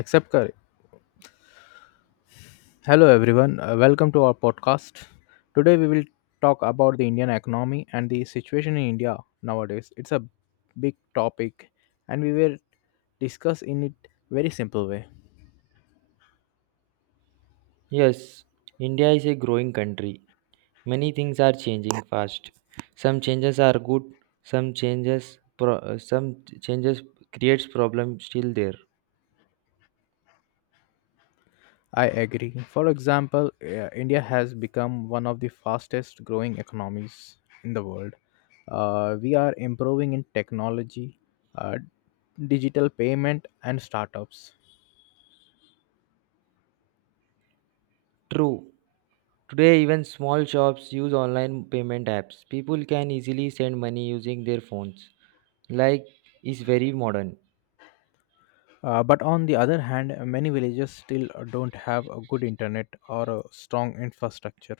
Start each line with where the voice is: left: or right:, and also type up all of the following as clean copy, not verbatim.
left: Accept curry. Hello everyone, welcome to our podcast. Today we will talk about the Indian economy and the situation in India nowadays. It's a big topic and we will discuss in it very simple way.
right: Yes, India is a growing country. Many things are changing fast. Some changes are good, some changes creates problem still there.
left: I agree. For example, India has become one of the fastest growing economies in the world. We are improving in technology, uh, digital payment and startups.
right: True. Today even small shops use online payment apps. People can easily send money using their phones. Like is very modern.
left: But on the other hand, many villages still don't have a good internet or a strong infrastructure.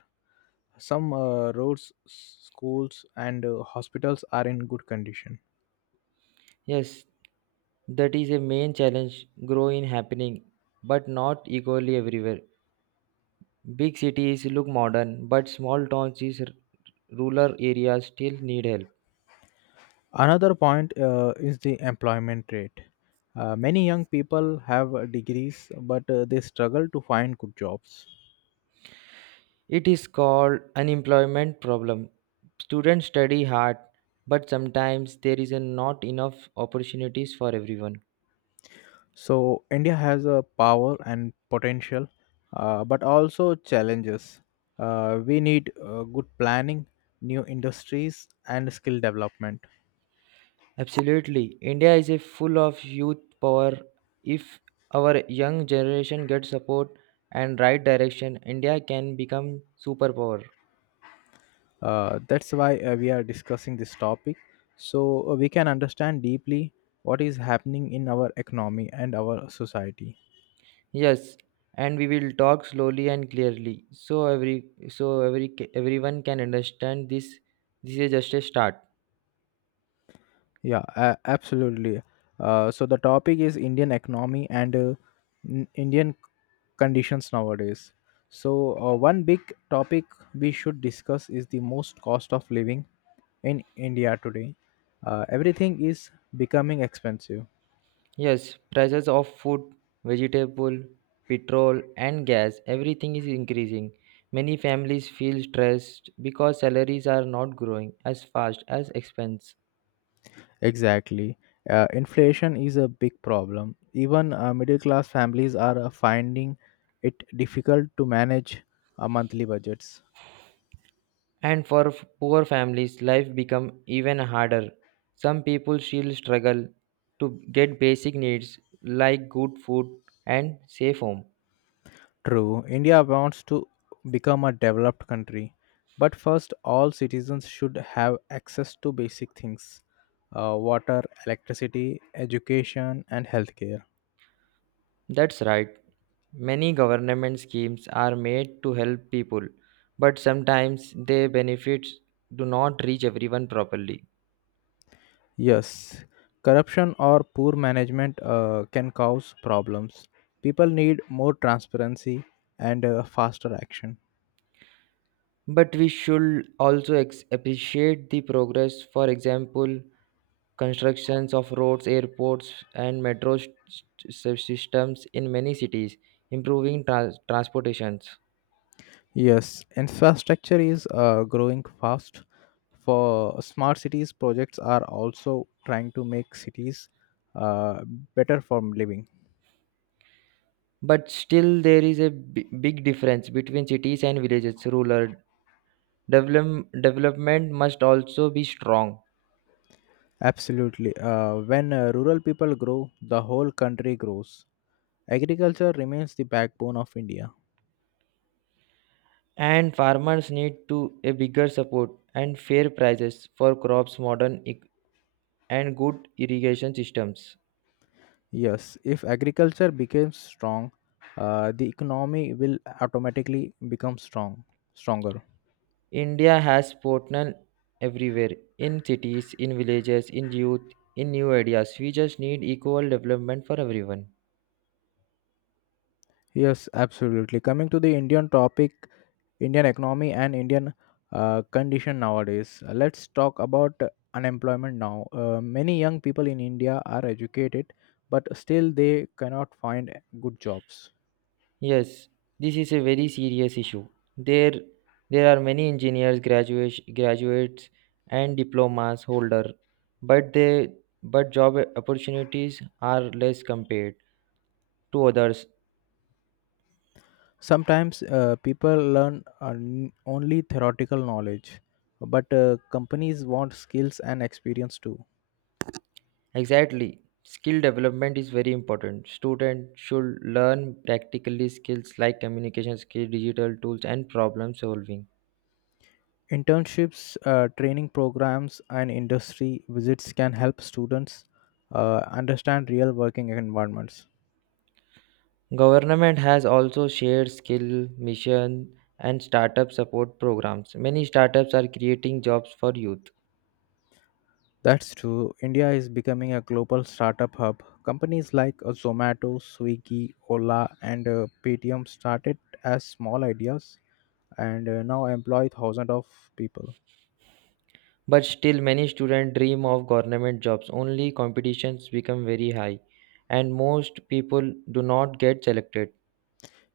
left: Some roads, schools, and hospitals are in good condition.
right: Yes, that is a main challenge grow in happening but not equally everywhere. Big cities look modern but small towns is rural areas still need help.
left: Another point is the employment rate. Many young people have degrees, but they struggle to find good jobs.
right: It is called unemployment problem. Students study hard, but sometimes there is a not enough opportunities for everyone.
left: So, India has a power and potential, but also challenges. We need good planning, new industries, and skill development.
right: Absolutely. India is a full of youth power. If our young generation gets support and right direction, India can become superpower.
left: That's why we are discussing this topic so we can understand deeply what is happening in our economy and our society.
right: Yes, and we will talk slowly and clearly so every everyone can understand this. This is just a start.
left: Yeah, absolutely. So the topic is Indian economy and Indian conditions nowadays. So one big topic we should discuss is the most cost of living in India today. Everything is becoming expensive.
right: Yes, prices of food, vegetable, petrol and gas, everything is increasing. Many families feel stressed because salaries are not growing as fast as expense.
left: Exactly. Inflation is a big problem. Even middle class families are finding it difficult to manage monthly budgets.
right: And poor families, life become even harder. Some people still struggle to get basic needs like good food and safe home.
left: True, India wants to become a developed country, but first, all citizens should have access to basic things, water, electricity, education, and healthcare.
right: That's right. Many government schemes are made to help people, but sometimes their benefits do not reach everyone properly.
left: Yes, corruption or poor management can cause problems. People need more transparency and faster action.
right: But we should appreciate the progress, for example, constructions of roads, airports, and systems in many cities, improving transportations.
left: Yes, infrastructure is growing fast. For smart cities, projects are also trying to make cities uh, better for living.
right: But still, there is a big difference between cities and villages. Rural development must also be strong.
left: Absolutely. When rural people grow, the whole country grows. Agriculture remains the backbone of India.
right: And farmers need to a bigger support and fair prices for crops and good irrigation systems.
left: Yes, if agriculture becomes strong, the economy will automatically become strong, stronger.
right: India has potential everywhere, in cities, in villages, in youth, in new ideas. We just need equal development for everyone.
left: Yes, absolutely. Coming to the Indian topic, Indian economy and Indian condition nowadays. Let's talk about unemployment now. Many young people in India are educated, but still they cannot find good jobs.
right: Yes, this is a very serious issue. There there are many engineers, graduates, and diplomas holder, but they but job opportunities are less compared to others.
left: Sometimes people learn only theoretical knowledge, but companies want skills and experience too.
right: Exactly. Skill development is very important. Students should learn practically skills like communication skills, digital tools, and problem solving.
left: Internships, training programs, and industry visits can help students understand real working environments.
right: Government has also shared skill mission and startup support programs. Many startups are creating jobs for youth,
left: That's true. India is becoming a global startup hub. Companies like Zomato, Swiggy, Ola, and Paytm started as small ideas and now employ thousands of people.
right: but still many students dream of government jobs. Only competitions become very high, and most people do not get selected.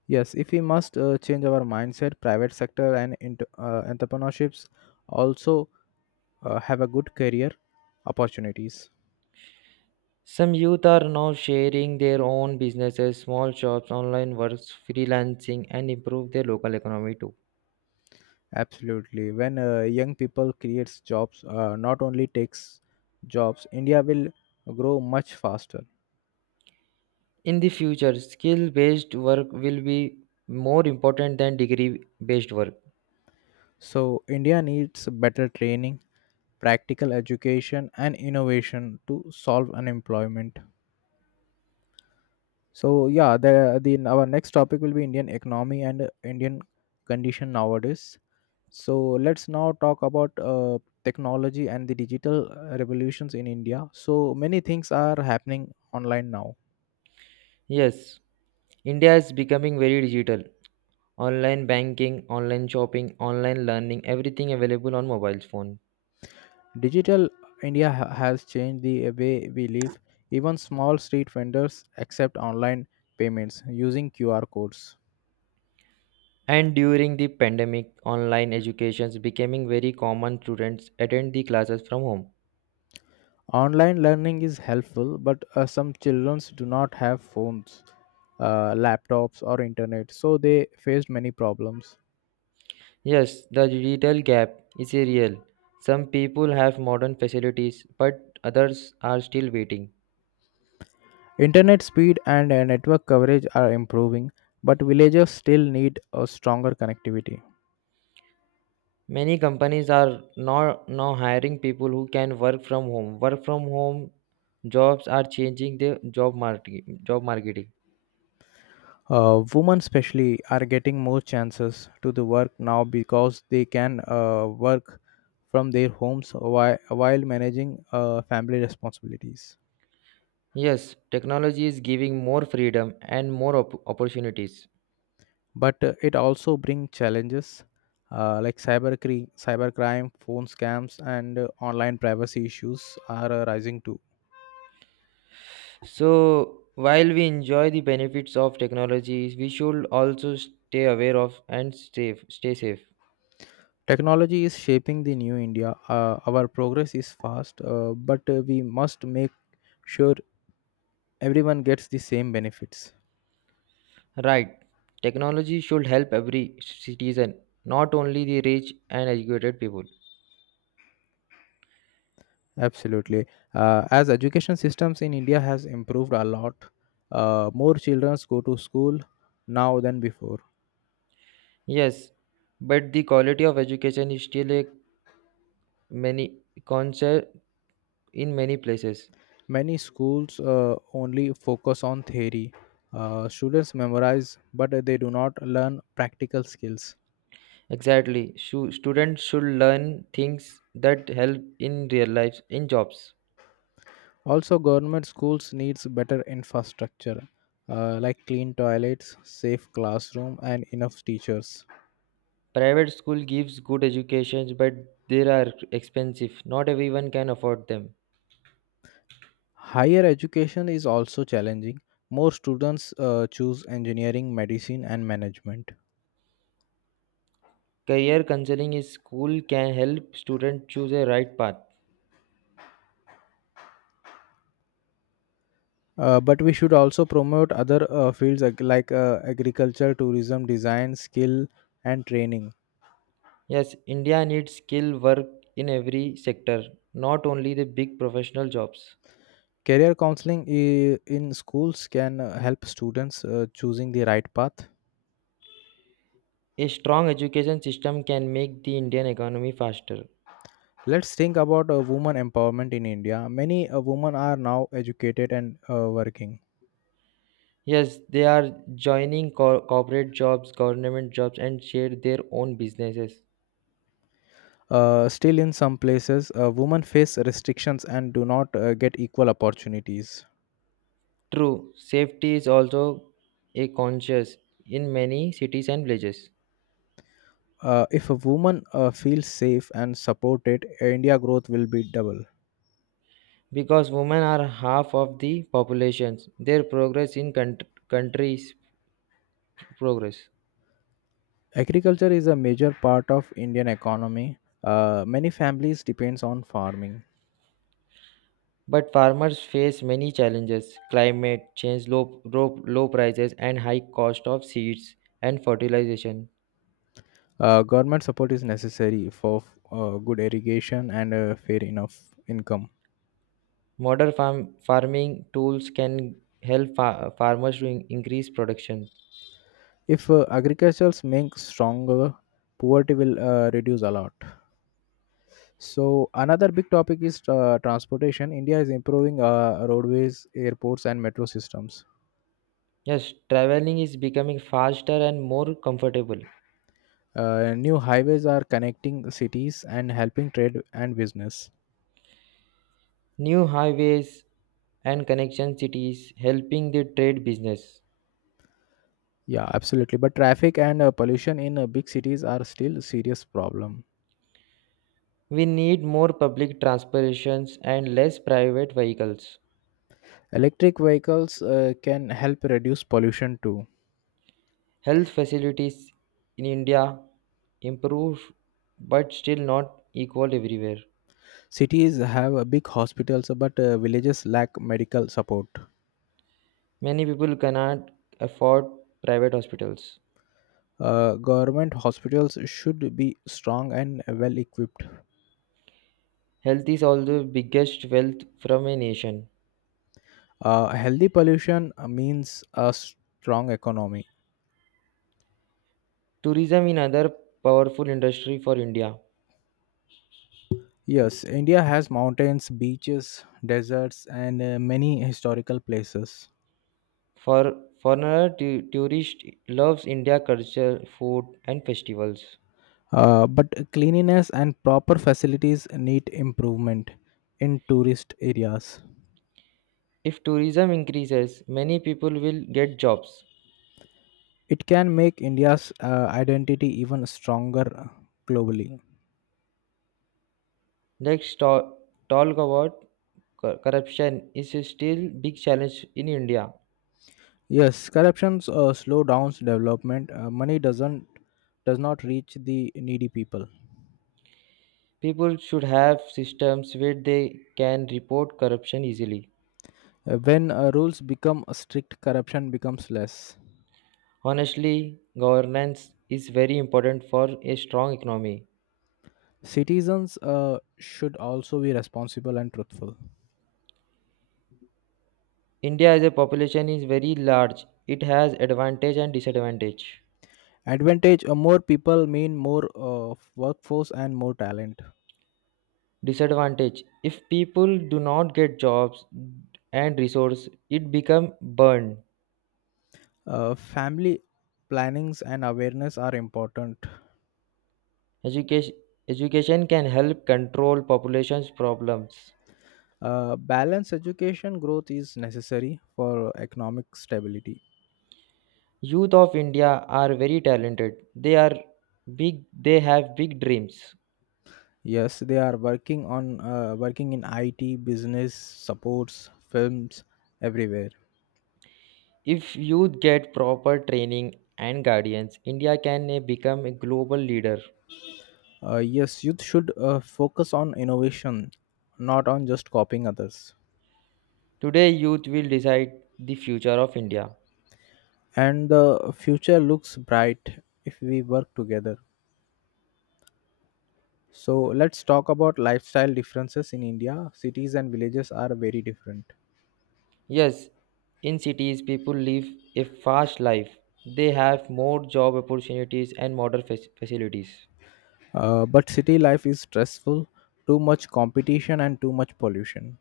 left: Yes, if we must change our mindset, private sector and entrepreneurships also have a good career opportunities.
right: Some youth are now sharing their own businesses, small shops, online works, freelancing, and improve their local economy too.
left: Absolutely. When young people creates jobs, not only takes jobs, India will grow much faster.
right: In the future, skill based work will be more important than degree based work.
left: So India needs better training, practical education, and innovation to solve unemployment. So yeah, the our next topic will be Indian economy and Indian condition nowadays. So let's now talk about technology and the digital revolutions in India. So many things are happening online now.
right: Yes, India is becoming very digital. Online banking, online shopping, online learning, everything available on mobile phone.
left: Digital India has changed the way we live. Even small street vendors accept online payments using QR codes.
right: And during the pandemic, online educations becoming very common. Students attend the classes from home.
left: Online learning is helpful, but some children do not have phones, laptops, or internet, so they faced many problems.
right: Yes, the digital gap is a real. Some people have modern facilities, but others are still waiting.
left: Internet speed and network coverage are improving, but villages still need a stronger connectivity.
right: Many companies are now hiring people who can work from home. Work from home jobs are changing the job market, job marketing.
left: Women especially are getting more chances to the work now because they can work from their homes while managing family responsibilities.
right: Yes, technology is giving more freedom and more opportunities.
left: But it also brings challenges like cybercrime, phone scams, and online privacy issues are rising too.
right: So, while we enjoy the benefits of technology, we should also stay aware of and stay safe.
left: Technology is shaping the new India. Our progress is fast, but we must make sure everyone gets the same benefits.
right: Right. Technology should help every citizen, not only the rich and educated people.
left: Absolutely. As education systems in India has improved a lot, more children go to school now than before.
right: Yes, but the quality of education is still a many concern in many places.
left: Many schools only focus on theory. Students memorize, but they do not learn practical skills.
right: Exactly. Students should learn things that help in real life in jobs.
left: Also, government schools needs better infrastructure, like clean toilets, safe classroom, and enough teachers.
right: Private school gives good educations, but they are expensive. Not everyone can afford them.
left: Higher education is also challenging. More students choose engineering, medicine, and management.
right: Career counseling in school can help students choose a right path.
left: But we should also promote other fields like agriculture, tourism, design, skill, and training.
right: Yes, India needs skilled work in every sector, not only the big professional jobs.
left: Career counseling in schools can help students choosing the right path.
right: A strong education system can make the Indian economy faster.
left: Let's think about women empowerment in India. Many women are now educated and working.
right: Yes, they are joining corporate jobs, government jobs, and share their own businesses.
left: Still, in some places, women face restrictions and do not get equal opportunities.
right: True, safety is also a conscious in many cities and villages.
left: If a woman feels safe and supported, India growth will be double.
right: Because women are half of the populations, their progress in countries progress.
left: Agriculture is a major part of Indian economy. Many families depends on farming.
right: But farmers face many challenges climate change, low prices, and high cost of seeds and fertilization.
left: Government support is necessary for good irrigation and fair enough income.
right: Farming tools can help farmers to increase production.
left: If agriculture makes stronger, poverty will reduce a lot. So another big topic is transportation. India is improving roadways, airports, and metro systems.
right: Yes, traveling is becoming faster and more comfortable.
left: New highways are connecting cities and helping trade and business.
right: New highways and connection cities helping the trade business.
left: Yeah, absolutely. But traffic and pollution in big cities are still serious problem.
right: We need more public transportations and less private vehicles.
left: Electric vehicles can help reduce pollution too.
right: Health facilities in India improve but still not equal everywhere.
left: Cities have big hospitals, but villages lack medical support.
right: Many people cannot afford private hospitals.
left: Government hospitals should be strong and well equipped.
right: Health is also the biggest wealth from a nation.
left: Healthy pollution means a strong economy.
right: Tourism is another powerful industry for India.
left: Yes, India has mountains, beaches, deserts, and many historical places.
right: For foreigner tourist loves India culture, food and festivals.
left: But cleanliness and proper facilities need improvement in tourist areas.
right: If tourism increases, many people will get jobs.
left: It can make India's identity even stronger globally.
right: Let's talk, talk about corruption is still big challenge in India.
left: Yes, corruption slow downs development. Money does not reach the needy people.
right: People should have systems where they can report corruption easily.
left: When rules become strict, corruption becomes less.
right: Honestly, governance is very important for a strong economy.
left: Citizens should also be responsible and truthful.
right: India as a population is very large. It has advantage and disadvantage.
left: Advantage: more people mean more workforce and more talent.
right: Disadvantage if people do not get jobs and resource, it become burned.
left: Family plannings and awareness are important.
right: Education, Education can help control population's problems.
left: Balanced education growth is necessary for economic stability.
right: Youth of India are very talented. They are big. They have big dreams.
left: Yes, they are working in IT, business, supports, films, everywhere.
right: If youth get proper training and guidance, India can become a global leader.
left: Yes, youth should focus on innovation, not on just copying others.
right: Today, youth will decide the future of India.
left: And the future looks bright if we work together. So let's talk about lifestyle differences in India. Cities and villages are very different.
right: Yes, in cities, people live a fast life. They have more job opportunities and modern facilities.
left: But city life is stressful, too much competition and too much pollution.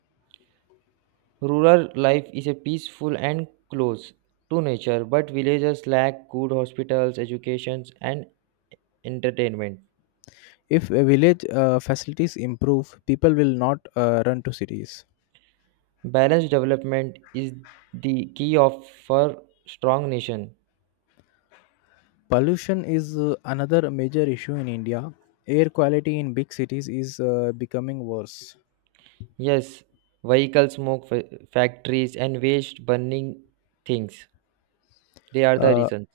right: Rural life is a peaceful and close to nature, but villages lack good hospitals, educations, and entertainment.
left: If a village facilities improve, people will not run to cities.
right: Balanced development is the key of for strong nation.
left: Pollution is another major issue in India. Air quality in big cities is becoming worse.
right: Yes, vehicle smoke fa- factories and waste burning things. They are the
left: Uh,
right: reasons.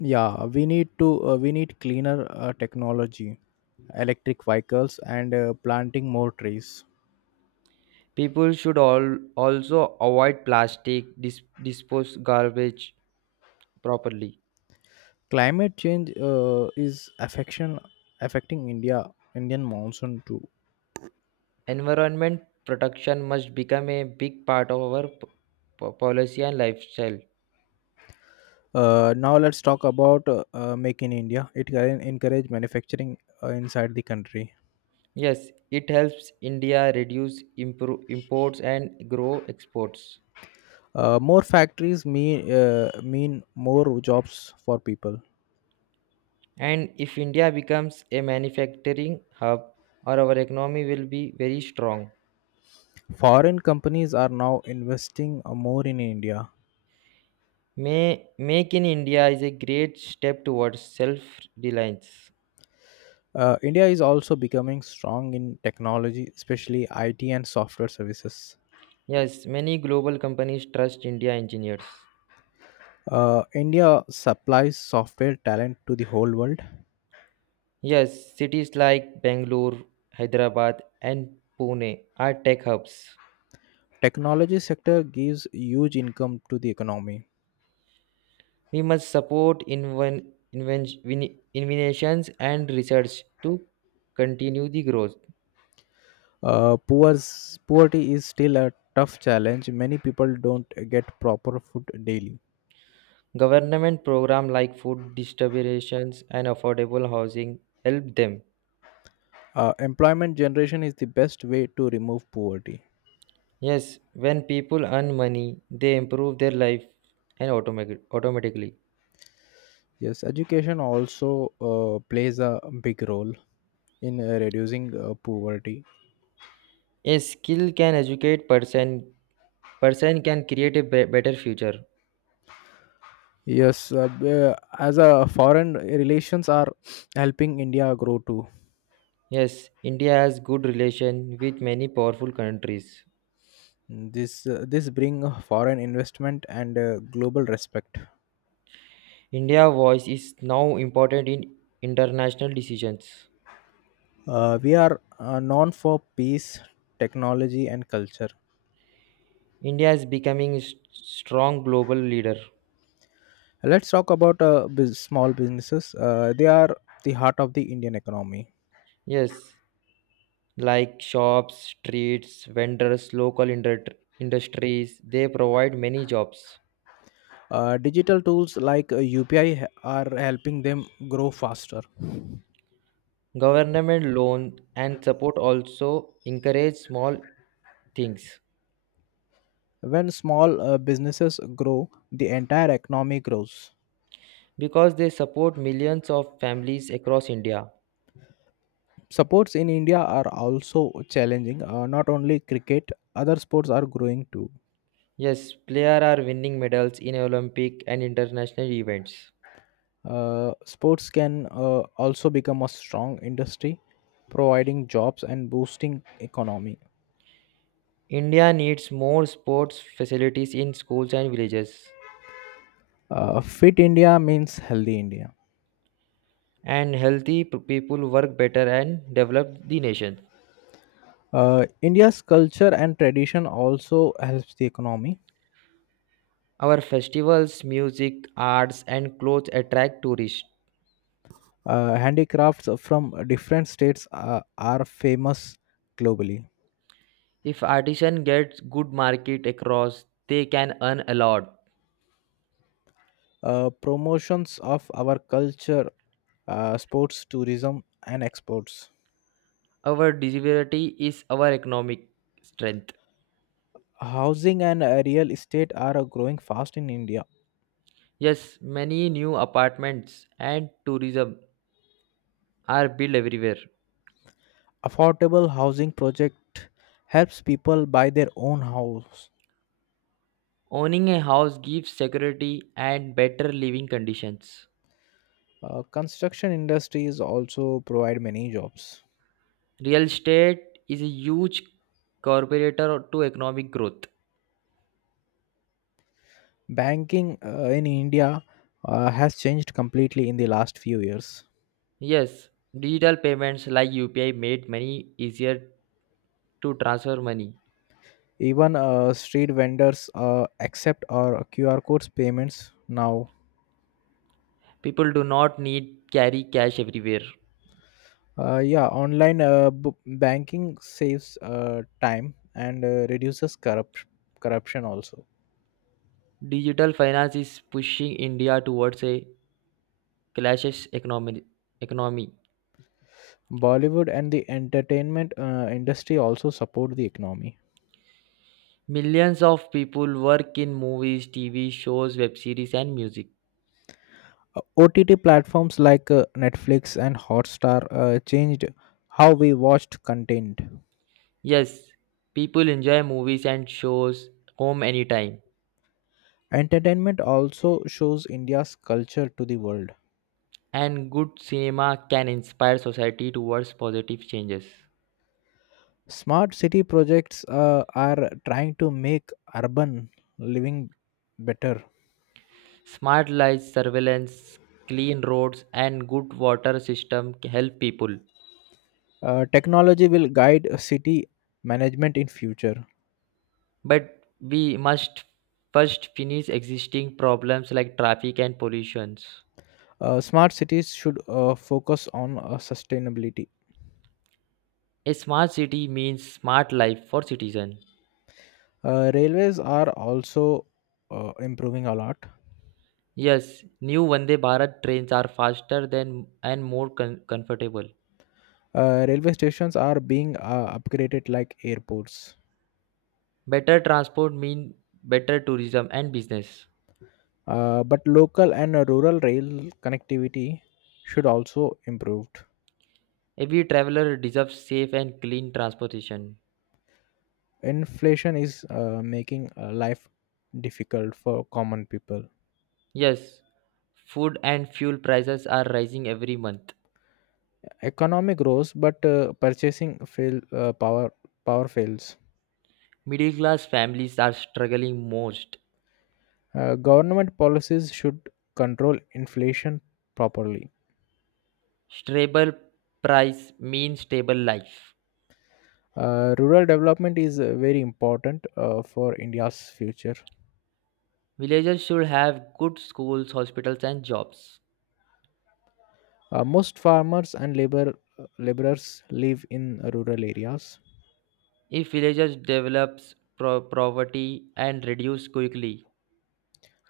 left: yeah, we need cleaner technology, electric vehicles, and planting more trees.
right: People should all also avoid plastic, dispose garbage properly.
left: Climate change is affection affecting Indian monsoon too.
right: Environment protection must become a big part of our policy and lifestyle.
left: Now let's talk about Make in India. It can encourage manufacturing inside the country.
right: Yes, it helps India reduce imports and grow exports.
left: More factories mean more jobs for people.
right: And if India becomes a manufacturing hub, or our economy will be very strong.
left: Foreign companies are now investing more in India.
right: Make in India is a great step towards self reliance.
left: India is also becoming strong in technology, especially IT and software services.
right: Yes, many global companies trust India engineers.
left: India supplies software talent to the whole world.
right: Yes, cities like Bangalore, Hyderabad, and Pune are tech hubs.
left: Technology sector gives huge income to the economy.
right: We must support innovations and research to continue the growth.
left: Uh, poor, poverty is still a tough challenge. Many people don't get proper food daily.
right: Government programs like food distributions and affordable housing help them.
left: Employment generation is the best way to remove poverty.
right: Yes, when people earn money, they improve their life and automatically.
left: Yes, education also plays a big role in reducing poverty.
right: A skill can educate person can create a better future.
left: Yes, as a foreign relations are helping India grow too.
right: Yes, India has good relation with many powerful countries.
left: This bring foreign investment and global respect.
right: India's voice is now important in international decisions.
left: We are known for peace, technology, and culture.
right: India is becoming a strong global leader.
left: Let's talk about small businesses. They are the heart of the Indian economy.
right: Yes, like shops, streets, vendors, local industries, they provide many jobs.
left: Digital tools like UPI are helping them grow faster.
right: Government loan and support also encourage small things
left: When small businesses grow, the entire economy grows.
right: because they support millions of families across India.
left: Sports in India are also challenging. Not only cricket, other sports are growing too.
right: Yes, players are winning medals in Olympic and international events.
left: Sports can also become a strong industry, providing jobs and boosting economy.
right: India needs more sports facilities in schools and villages,
left: Fit India means healthy India.
right: and healthy people work better and develop the nation.
left: India's culture and tradition also helps the economy.
right: Our festivals, music, arts, and clothes attract tourists.
left: Handicrafts from different states are famous globally.
right: If artisan gets good market across, they can earn a lot.
left: Promotions of our culture, sports, tourism, and exports.
right: Our diversity is our economic strength.
left: Housing and real estate are growing fast in India.
right: Yes, many new apartments and tourism are built everywhere.
left: Affordable housing project helps people buy their own house.
right: Owning a house gives security and better living conditions.
left: Construction industries also provide many jobs.
right: Real estate is a huge contributor to economic growth.
left: Banking in India has changed completely in the last few years.
right: Yes, digital payments like UPI made money easier to transfer money.
left: Even street vendors accept our QR codes payments now.
right: People do not need carry cash everywhere.
left: Yeah, online banking saves time and reduces corruption also.
right: Digital finance is pushing India towards a cashless economy.
left: Bollywood and the entertainment industry also support the economy.
right: Millions of people work in movies, TV shows, web series, and music.
left: OTT platforms like Netflix and Hotstar changed how we watched content.
right: Yes, people enjoy movies and shows home anytime,
left: Entertainment also shows India's culture to the world.
right: and good cinema can inspire society towards positive changes.
left: Smart city projects are trying to make urban living better.
right: Smart lights, surveillance, clean roads, and good water system help people.
left: Technology will guide city management in future.
right: But we must first finish existing problems like traffic and pollutions.
left: Smart cities should focus on sustainability.
right: A smart city means smart life for citizen.
left: Railways are also improving a lot.
right: Yes, new Vande Bharat trains are faster than and more comfortable.
left: Railway stations are being upgraded like airports.
right: Better transport mean better tourism and business.
left: But local and rural rail connectivity should also improve.
right: Every traveler deserves safe and clean transportation.
left: Inflation is making life difficult for common people.
right: Yes, food and fuel prices are rising every month.
left: Economic grows but purchasing fail power fails.
right: Middle class families are struggling most.
left: Government policies should control inflation properly.
right: Stable price means stable life.
left: Rural development is very important for India's future.
right: Villagers should have good schools, hospitals and jobs.
left: Most farmers and laborers live in rural areas.
right: If villagers develops poverty and reduce quickly,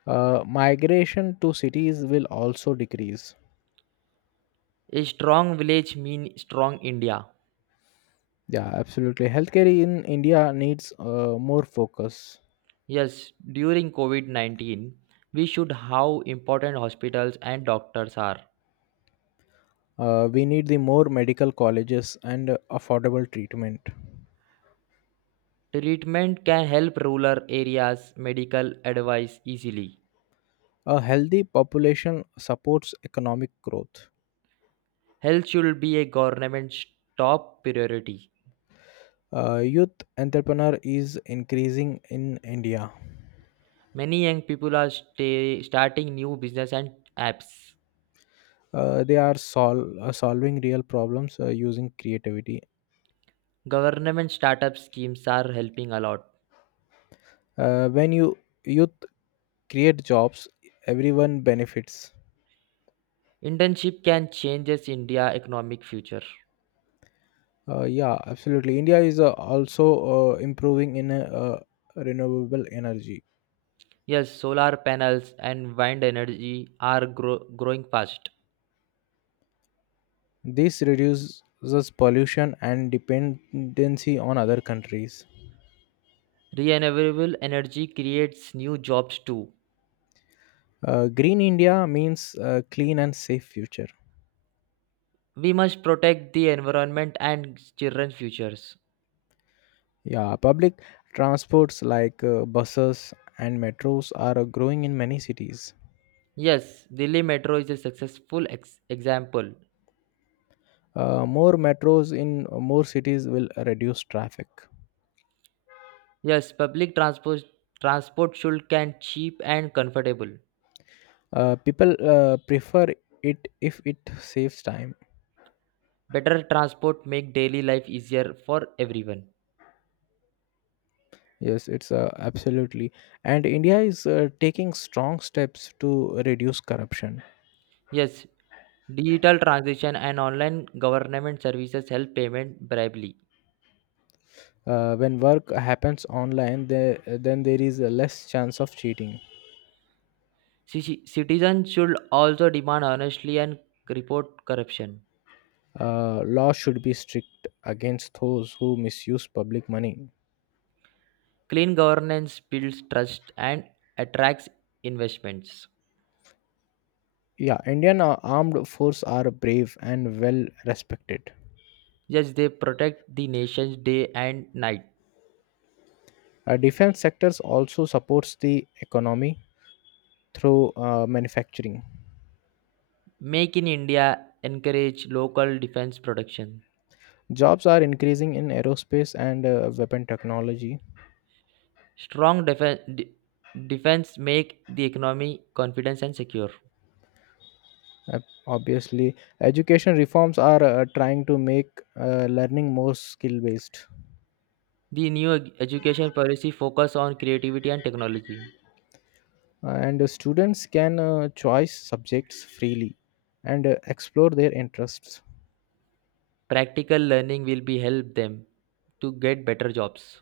left: Migration to cities will also decrease.
right: a strong village means strong India.
left: Yeah, absolutely. Healthcare in India needs more focus.
right: Yes, during COVID 19, we should how important hospitals and doctors are.
left: We need the more medical colleges and affordable treatment.
right: Treatment can help rural areas, medical advice easily.
left: A healthy population supports economic growth.
right: Health should be a government's top priority.
left: Youth entrepreneur is increasing in India.
right: Many young people are starting new business and apps.
left: They are solving real problems using creativity.
right: Government startup schemes are helping a lot.
left: When youth create jobs, everyone benefits.
right: Internship can changes India economic future.
left: Yeah, absolutely. India is also improving in renewable energy.
right: Yes, solar panels and wind energy are growing fast.
left: This reduces pollution and dependency on other countries.
right: Renewable energy creates new jobs too.
left: Green India means clean and safe future.
right: We must protect the environment and children's futures.
left: Yeah, public transports like buses and metros are growing in many cities.
right: Yes, Delhi Metro is a successful example.
left: More metros in more cities will reduce traffic.
right: Yes, public transport transport should can cheap and comfortable.
left: People prefer it if it saves time.
right: Better transport make daily life easier for everyone.
left: Yes, it's absolutely. And India is taking strong steps to reduce corruption.
right: Yes, digital transition and online government services help payment bribery.
left: When work happens online, then there is a less chance of cheating.
right: Citizens should also demand honestly and report corruption.
left: Law should be strict against those who misuse public money.
right: Clean governance builds trust and attracts investments.
left: Yeah, Indian armed force are brave and well respected.
right: Yes, they protect the nation's day and night.
left: Defense sectors also supports the economy through manufacturing.
right: Make in India encourage local defense production.
left: Jobs are increasing in aerospace and weapon technology.
right: Strong defen- de- defense make the economy confident and secure.
left: Obviously, education reforms are trying to make learning more skill based.
right: The new education policy focus on creativity and technology.
left: And students can choose subjects freely and explore their interests.
right: Practical learning will be help them to get better jobs.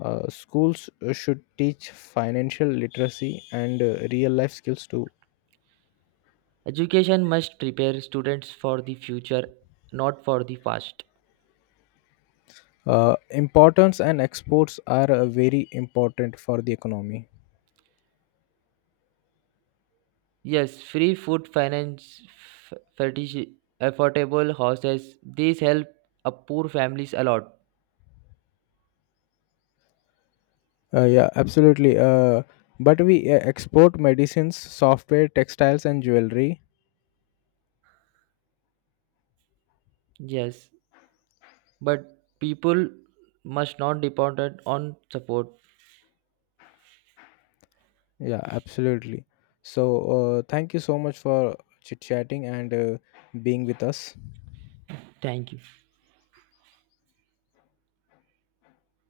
left: Schools should teach financial literacy and real life skills too.
right: Education must prepare students for the future, not for the past.
left: Importance and exports are very important for the economy.
right: Yes, free food finance, fetish, affordable houses. These help a poor families a lot.
left: Yeah, absolutely. But we export medicines, software, textiles, and jewelry.
right: Yes, but people must not depend on support.
left: Yeah, absolutely. So, thank you so much for chit chatting and being with us.
right: Thank you.